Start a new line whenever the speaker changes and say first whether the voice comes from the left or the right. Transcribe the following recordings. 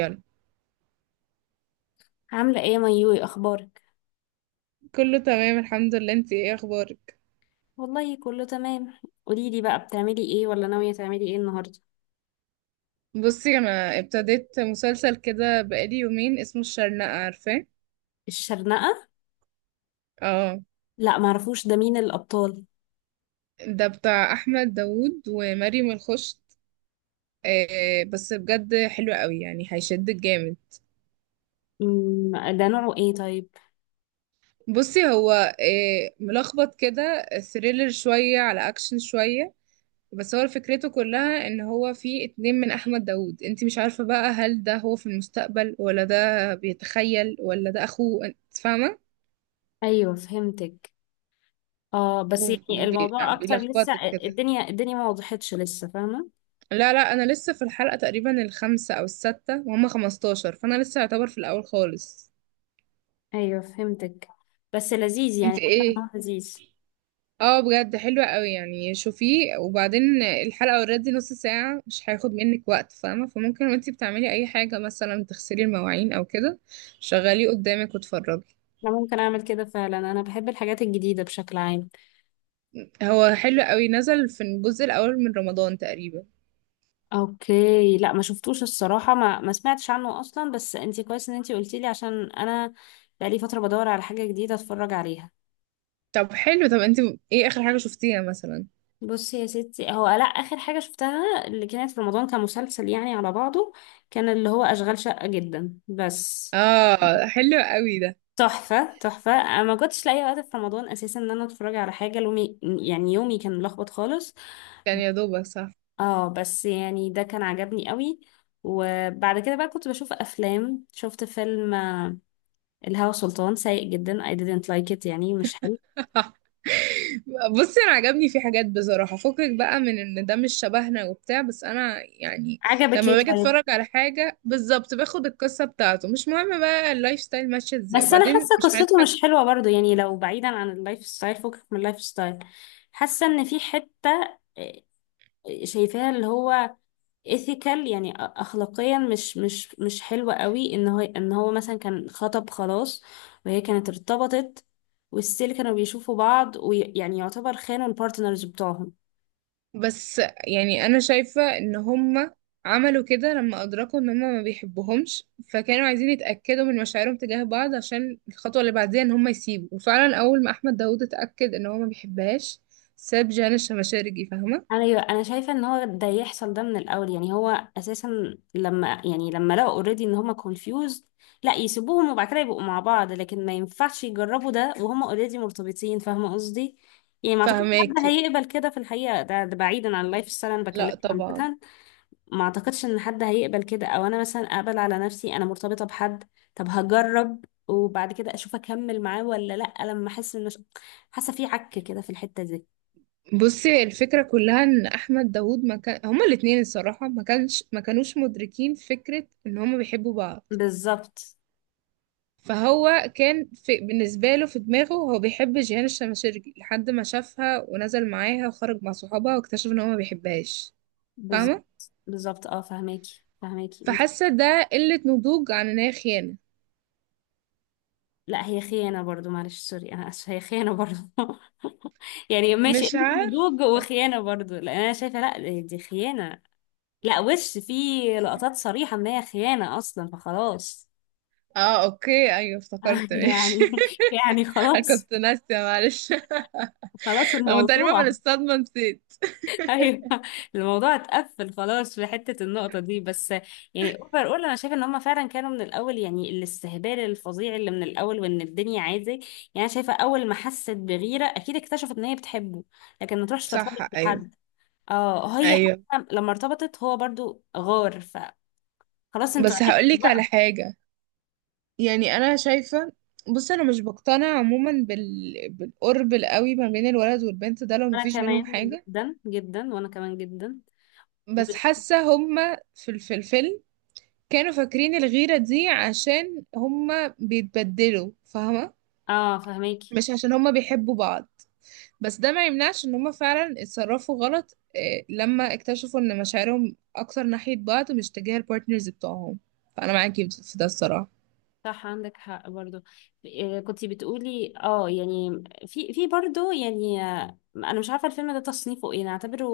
right: يلا.
left: عاملة ايه يا ميوي؟ اخبارك؟
right: كله تمام، الحمد لله. انتي ايه اخبارك؟
left: والله كله تمام. قوليلي بقى، بتعملي ايه ولا ناوية تعملي ايه النهاردة؟
right: بصي انا ابتديت مسلسل كده بقالي يومين، اسمه الشرنقة، عارفاه؟
left: الشرنقة؟
right: اه،
left: لا معرفوش، ده مين الابطال؟
right: ده بتاع احمد داوود ومريم الخشت. آه بس بجد حلو قوي، يعني هيشدك جامد.
left: ده نوعه ايه طيب؟
right: بصي هو ملخبط كده، ثريلر شوية على اكشن شوية. بس هو فكرته كلها ان هو في اتنين من احمد داوود، انتي مش عارفة بقى هل ده هو في المستقبل ولا ده بيتخيل ولا ده اخوه، انت فاهمة؟
left: ايوه فهمتك. اه بس يعني الموضوع اكتر لسه.
right: وبيلخبطك كده.
left: الدنيا ما وضحتش لسه، فاهمة؟
right: لا لا، انا لسه في الحلقة تقريبا الخامسة او السادسة، وهم 15، فانا لسه يعتبر في الاول خالص.
left: ايوه فهمتك. بس لذيذ،
right: انت
left: يعني حاسة إن
right: ايه؟
left: هو لذيذ.
right: اه، بجد حلوة قوي، يعني شوفيه. وبعدين الحلقة اوريدي نص ساعة، مش هياخد منك وقت، فاهمة؟ فممكن وانتي بتعملي اي حاجة، مثلا تغسلي المواعين او كده، شغليه قدامك واتفرجي.
left: انا ممكن اعمل كده فعلا، انا بحب الحاجات الجديدة بشكل عام.
right: هو حلو قوي، نزل في الجزء الاول من رمضان تقريبا.
left: اوكي، لا ما شفتوش الصراحة، ما سمعتش عنه اصلا، بس انتي كويس ان انتي قلتيلي، عشان انا بقالي فترة بدور على حاجة جديدة اتفرج عليها.
right: طب حلو. طب انت ايه اخر حاجة شفتيها مثلا؟
left: بصي يا ستي، هو لا، اخر حاجة شفتها اللي كانت في رمضان كمسلسل يعني على بعضه، كان اللي هو اشغال شقة، جدا بس
right: اه، حلو قوي ده،
left: تحفة تحفة. انا ما كنتش لاقي وقت في رمضان اساسا ان انا اتفرج على حاجة، لومي يعني يومي كان ملخبط خالص.
right: كان يا دوبك صح.
left: اه بس يعني ده كان عجبني قوي. وبعد كده بقى كنت بشوف افلام، شفت فيلم الهوى سلطان، سيء جدا، I didn't like it، يعني مش حلو.
right: بصي انا عجبني في حاجات بصراحه، فكك بقى من ان ده مش شبهنا وبتاع، بس انا يعني
left: عجبك ايه
right: لما باجي
left: طيب؟
right: اتفرج على حاجه بالظبط باخد القصه بتاعته، مش مهم بقى اللايف ستايل ماشيه ازاي،
left: بس انا
right: وبعدين
left: حاسه
right: مش
left: قصته
right: هنضحك.
left: مش حلوه برضو، يعني لو بعيدا عن اللايف ستايل، فكك من اللايف ستايل، حاسه ان في حته، آه، شايفاها اللي هو ethical، يعني اخلاقيا مش حلوه قوي، ان هو ان هو مثلا كان خطب خلاص، وهي كانت ارتبطت، والستيل كانوا بيشوفوا بعض، ويعني يعتبر خانوا البارتنرز بتوعهم.
right: بس يعني انا شايفه ان هما عملوا كده لما ادركوا ان هما ما بيحبوهمش، فكانوا عايزين يتاكدوا من مشاعرهم تجاه بعض عشان الخطوه اللي بعديها ان هما يسيبوا. وفعلا اول ما احمد داوود اتاكد ان هو ما بيحبهاش ساب جانا الشمشارجي، فاهمه؟
left: انا شايفه ان هو ده يحصل ده من الاول، يعني هو اساسا لما يعني لما لقوا اوريدي ان هما confused، لا يسيبوهم وبعد كده يبقوا مع بعض، لكن ما ينفعش يجربوا ده وهما اوريدي مرتبطين، فاهمه قصدي؟ يعني ما اعتقدش حد
right: فاهماكي.
left: هيقبل كده في الحقيقه، ده بعيدا عن اللايف ستايل انا
right: لا
left: بكلمك
right: طبعا.
left: عامه. ما اعتقدش ان حد هيقبل كده، او انا مثلا اقبل على نفسي انا مرتبطه بحد، طب هجرب وبعد كده اشوف اكمل معاه ولا لا، لما احس ان حاسه في عك كده في الحته دي.
right: بصي هي الفكرة كلها ان احمد داوود، ما كان هما الاتنين الصراحة ما كانوش مدركين فكرة ان هما بيحبوا بعض.
left: بالظبط.
right: بالنسبة له في دماغه هو بيحب جيهان الشماشرجي لحد ما شافها ونزل معاها وخرج مع صحابها، واكتشف ان هو ما بيحبهاش، فاهمة؟
left: بالظبط. بالظبط اه، فهماكي فهماكي انت.
right: فحاسة ده قلة نضوج عن ان هي خيانة.
left: لا هي خيانة برضو، معلش سوري انا اسفة، هي خيانة برضو. يعني ماشي
right: مش
left: قلة
right: عارف.
left: نضوج وخيانة برضو، لان انا شايفة لا دي خيانة. لا وش في لقطات صريحة ان هي خيانة اصلا، فخلاص.
right: اه اوكي، ايوه افتكرت ماشي.
left: يعني. يعني
right: انا
left: خلاص.
right: كنت ناسية، معلش.
left: خلاص
right: انا تقريبا من
left: الموضوع.
right: الصدمة نسيت.
left: ايوه. الموضوع اتقفل خلاص في حته النقطه دي بس. يعني اوفر اول، انا شايفه ان هم فعلا كانوا من الاول، يعني الاستهبال الفظيع اللي من الاول وان الدنيا عادي يعني. أنا شايفه اول ما حست بغيره اكيد اكتشفت ان هي بتحبه، لكن ما تروحش
right: صح،
left: ترتبط
right: ايوه،
left: بحد. اه هي.
right: ايوه.
left: حتى لما ارتبطت هو برضو غار، فخلاص انتوا
right: بس
left: عرفتوا
right: هقولك على
left: بقى.
right: حاجة، يعني انا شايفه، بص انا مش بقتنع عموما بالقرب القوي ما بين الولد والبنت ده لو
left: انا
right: مفيش بينهم
left: كمان،
right: حاجه.
left: جدا جدا وانا كمان جدا،
right: بس
left: مش.
right: حاسه هما في الفيلم كانوا فاكرين الغيره دي عشان هما بيتبدلوا، فاهمه؟
left: اه فهميك.
right: مش عشان هما بيحبوا بعض. بس ده ما يمنعش ان هما فعلا اتصرفوا غلط، لما اكتشفوا ان مشاعرهم اكتر ناحيه بعض مش تجاه البارتنرز بتوعهم. فانا معاكي في ده الصراحه.
left: صح عندك حق برضو. كنتي بتقولي اه، يعني في برضو يعني، انا مش عارفه الفيلم ده تصنيفه ايه نعتبره؟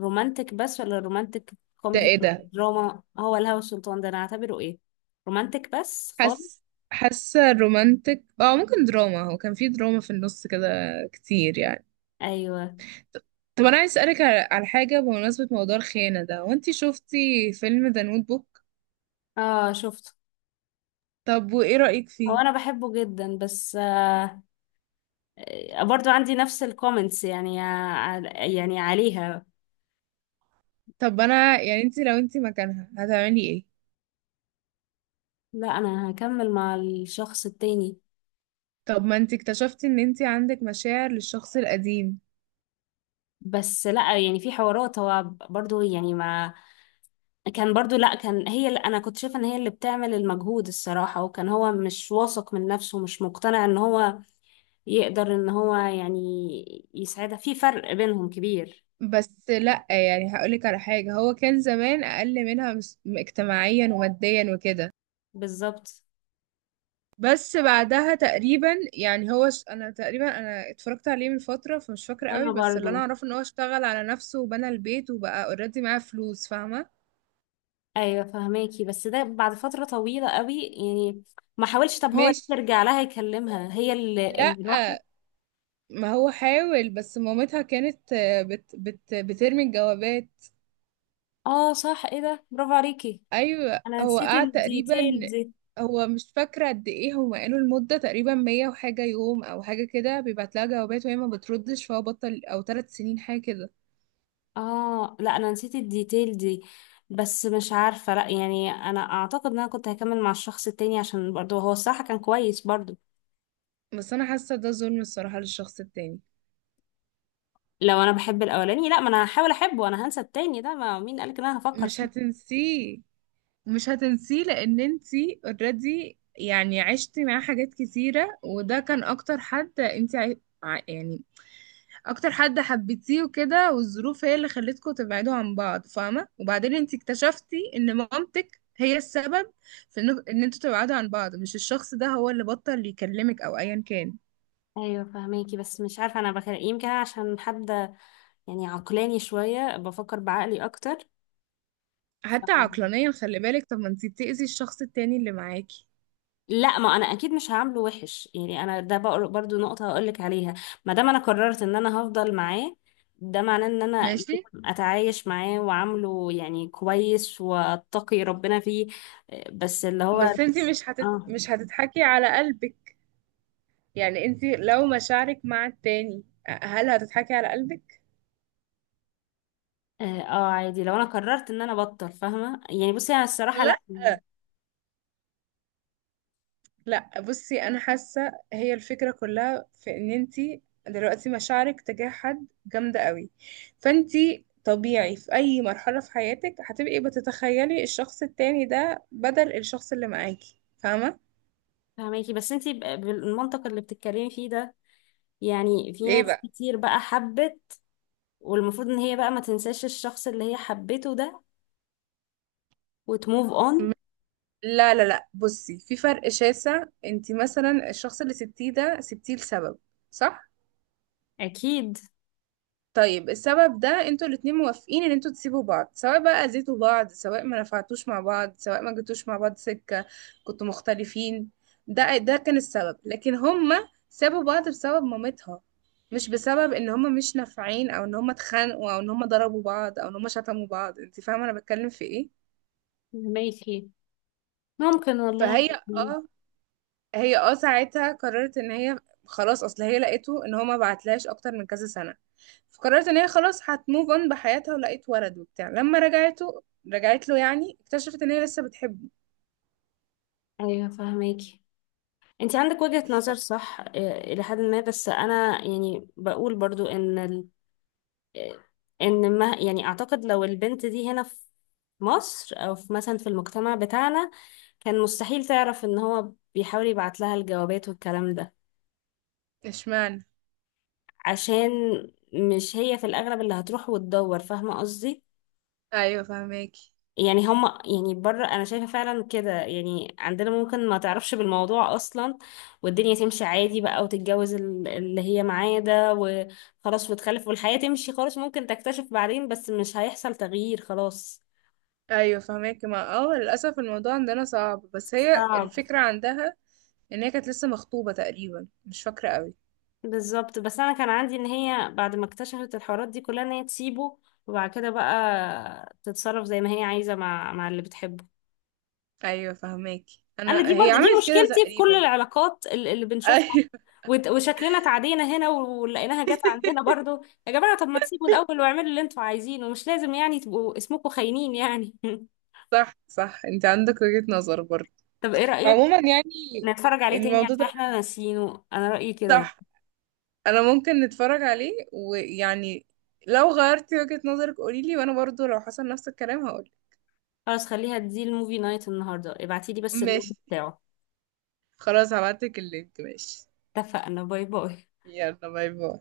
left: رومانتك بس ولا رومانتك
right: ده
left: كوميدي
right: ايه
left: ولا
right: ده؟
left: دراما؟ هو الهوى السلطان ده انا اعتبره ايه؟ رومانتك بس خالص.
right: حاسه حاسه رومانتك، اه ممكن دراما، هو كان في دراما في النص كده كتير يعني.
left: ايوه.
right: طب انا عايز اسالك على حاجه بمناسبه موضوع الخيانه ده، وانتي شفتي فيلم ذا نوت بوك.
left: اه شفته.
right: طب وايه رايك
left: هو
right: فيه؟
left: انا بحبه جدا، بس. برضو عندي نفس الكومنتس يعني، يعني عليها.
right: طب انا يعني، انتي لو انتي مكانها هتعملي ايه؟
left: لا انا هكمل مع الشخص التاني.
right: طب ما انتي اكتشفتي ان انتي عندك مشاعر للشخص القديم.
left: بس لا يعني في حوارات هو برضو يعني ما كان برضو، لا كان هي اللي، انا كنت شايفه ان هي اللي بتعمل المجهود الصراحه، وكان هو مش واثق من نفسه، مش مقتنع ان هو يقدر ان هو يعني يساعدها، في فرق بينهم كبير.
right: بس لا يعني هقولك على حاجه، هو كان زمان اقل منها، اجتماعيا وماديا وكده.
left: بالظبط.
right: بس بعدها تقريبا، يعني انا اتفرجت عليه من فترة، فمش فاكرة قوي،
left: وانا
right: بس اللي انا
left: برضو.
right: اعرفه ان هو اشتغل على نفسه وبنى البيت وبقى اوريدي معاه فلوس، فاهمة؟
left: ايوه فهماكي، بس ده بعد فتره طويله قوي يعني، ما حاولش طب هو
right: ماشي.
left: يرجع لها يكلمها، هي اللي
right: لا
left: اللي راحت.
right: ما هو حاول، بس مامتها كانت بترمي الجوابات.
left: اه صح، ايه ده، برافو عليكي.
right: ايوه
left: انا
right: هو
left: نسيت
right: قعد تقريبا.
left: الديتيل دي.
right: هو مش فاكرة قد ايه، هم قالوا المدة تقريبا 100 وحاجة يوم او حاجة كده، بيبعت لها جوابات وهي ما بتردش، فهو بطل، او 3 سنين حاجة كده.
left: اه لا انا نسيت الديتيل دي. بس مش عارفة، لا يعني انا اعتقد ان انا كنت هكمل مع الشخص التاني، عشان برضه هو الصراحة كان كويس برضه.
right: بس انا حاسة ده ظلم الصراحة للشخص التاني.
left: لو انا بحب الاولاني لا، ما انا هحاول احبه، انا هنسى التاني ده، ما مين قالك ان انا هفكر
right: مش
left: فيه.
right: هتنسيه، مش هتنسيه لان انتي اوريدي يعني عشتي معاه حاجات كتيرة، وده كان اكتر حد انتي يعني اكتر حد حبيتيه وكده، والظروف هي اللي خلتكم تبعدوا عن بعض، فاهمة؟ وبعدين انتي اكتشفتي ان مامتك هي السبب في إن انتوا تبعدوا عن بعض، مش الشخص ده هو اللي بطل يكلمك او ايا كان.
left: ايوه فهماكي، بس مش عارفة انا بخير، يمكن أنا عشان حد يعني عقلاني شوية، بفكر بعقلي
right: حتى
left: اكتر.
right: عقلانيا خلي بالك، طب ما انتي بتأذي الشخص التاني اللي معاكي.
left: لا ما انا اكيد مش هعامله وحش يعني، انا ده برضو نقطة هقولك عليها، ما دام انا قررت ان انا هفضل معاه ده معناه ان انا
right: ماشي.
left: لازم اتعايش معاه واعامله يعني كويس واتقي ربنا فيه. بس اللي هو اه.
right: بس انتي مش هتضحكي على قلبك. يعني انت لو مشاعرك مع التاني هل هتضحكي على قلبك؟
left: اه عادي لو انا قررت ان انا بطل، فاهمة يعني؟ بصي انا الصراحة لا.
right: لا لا، بصي انا حاسة هي الفكرة كلها في ان انت دلوقتي مشاعرك تجاه حد جامدة قوي، فانت طبيعي في اي مرحلة في حياتك هتبقي بتتخيلي الشخص التاني ده بدل الشخص اللي معاكي، فاهمة؟
left: فاهماكي، بس انتي بالمنطق اللي بتتكلمي فيه ده، يعني في
right: ايه
left: ناس
right: بقى؟
left: كتير بقى حبت، والمفروض ان هي بقى ما تنساش الشخص اللي هي حبته ده وتموف
right: م-
left: اون.
right: لا لا لا، بصي في فرق شاسع. انت مثلا الشخص اللي سبتيه ده سبتيه لسبب، صح؟
left: اكيد.
right: طيب السبب ده انتوا الاتنين موافقين ان انتوا تسيبوا بعض، سواء بقى اذيتوا بعض، سواء ما نفعتوش مع بعض، سواء ما جيتوش مع بعض سكة، كنتوا مختلفين، ده كان السبب. لكن هما سابوا بعض بسبب مامتها، مش بسبب ان هما مش نافعين او ان هما اتخانقوا او ان هما ضربوا بعض او ان هما شتموا بعض، انت فاهمة انا بتكلم في ايه؟
left: فهماكي. ممكن والله.
right: فهي
left: يعني.
right: اه هي اه ساعتها قررت ان هي خلاص، اصل هي لقيته ان هو ما بعتلهاش اكتر من كذا سنة، فقررت ان هي خلاص هتموف اون بحياتها، ولقيت ولد وبتاع. لما رجعت له يعني اكتشفت ان هي لسه بتحبه.
left: ايوه فهماكي، انت عندك وجهة
right: ف-
left: نظر صح، الى حد ما، بس انا يعني بقول برضو ان ال... آه، ان ما يعني اعتقد لو البنت دي هنا في مصر، او في مثلا في المجتمع بتاعنا، كان مستحيل تعرف ان هو بيحاول يبعت لها الجوابات والكلام ده،
right: اشمعنى؟
left: عشان مش هي في الاغلب اللي هتروح وتدور، فاهمة قصدي؟
right: ايوه فهماكي،
left: يعني هم يعني بره انا شايفه فعلا كده، يعني عندنا ممكن ما تعرفش بالموضوع اصلا، والدنيا تمشي عادي بقى، وتتجوز اللي هي معاه ده وخلاص، وتخلف والحياه تمشي خالص، ممكن تكتشف بعدين بس مش هيحصل تغيير خلاص.
right: ايوه فهماكي. ما للاسف الموضوع عندنا صعب. بس هي
left: صعب.
right: الفكره عندها ان هي كانت لسه مخطوبه تقريبا، مش فاكره قوي.
left: بالظبط، بس انا كان عندي ان هي بعد ما اكتشفت الحوارات دي كلها ان هي تسيبه، وبعد كده بقى تتصرف زي ما هي عايزه مع مع اللي بتحبه.
right: ايوه فهماكي،
left: انا دي
right: انا هي
left: برضه دي
right: عملت كده
left: مشكلتي في كل
right: تقريبا.
left: العلاقات اللي بنشوفها.
right: ايوه.
left: وشكلنا اتعدينا هنا ولقيناها جت عندنا برضه. يا جماعه طب ما تسيبوا الاول واعملوا اللي انتوا عايزينه، مش لازم يعني تبقوا اسمكم خاينين يعني.
right: صح، صح، انت عندك وجهة نظر برضه.
left: طب ايه رايك
right: عموما يعني
left: نتفرج عليه تاني
right: الموضوع
left: عشان
right: ده،
left: احنا ناسيينه؟ انا رايي كده يعني.
right: صح، انا ممكن نتفرج عليه. ويعني لو غيرتي وجهة نظرك قوليلي، وانا برضو لو حصل نفس الكلام هقولك.
left: خلاص خليها دي الموفي نايت النهارده، ابعتيلي بس اللينك
right: ماشي.
left: بتاعه.
right: خلاص هبعتلك اللينك، ماشي.
left: اتفقنا، باي باي.
right: يلا، باي باي.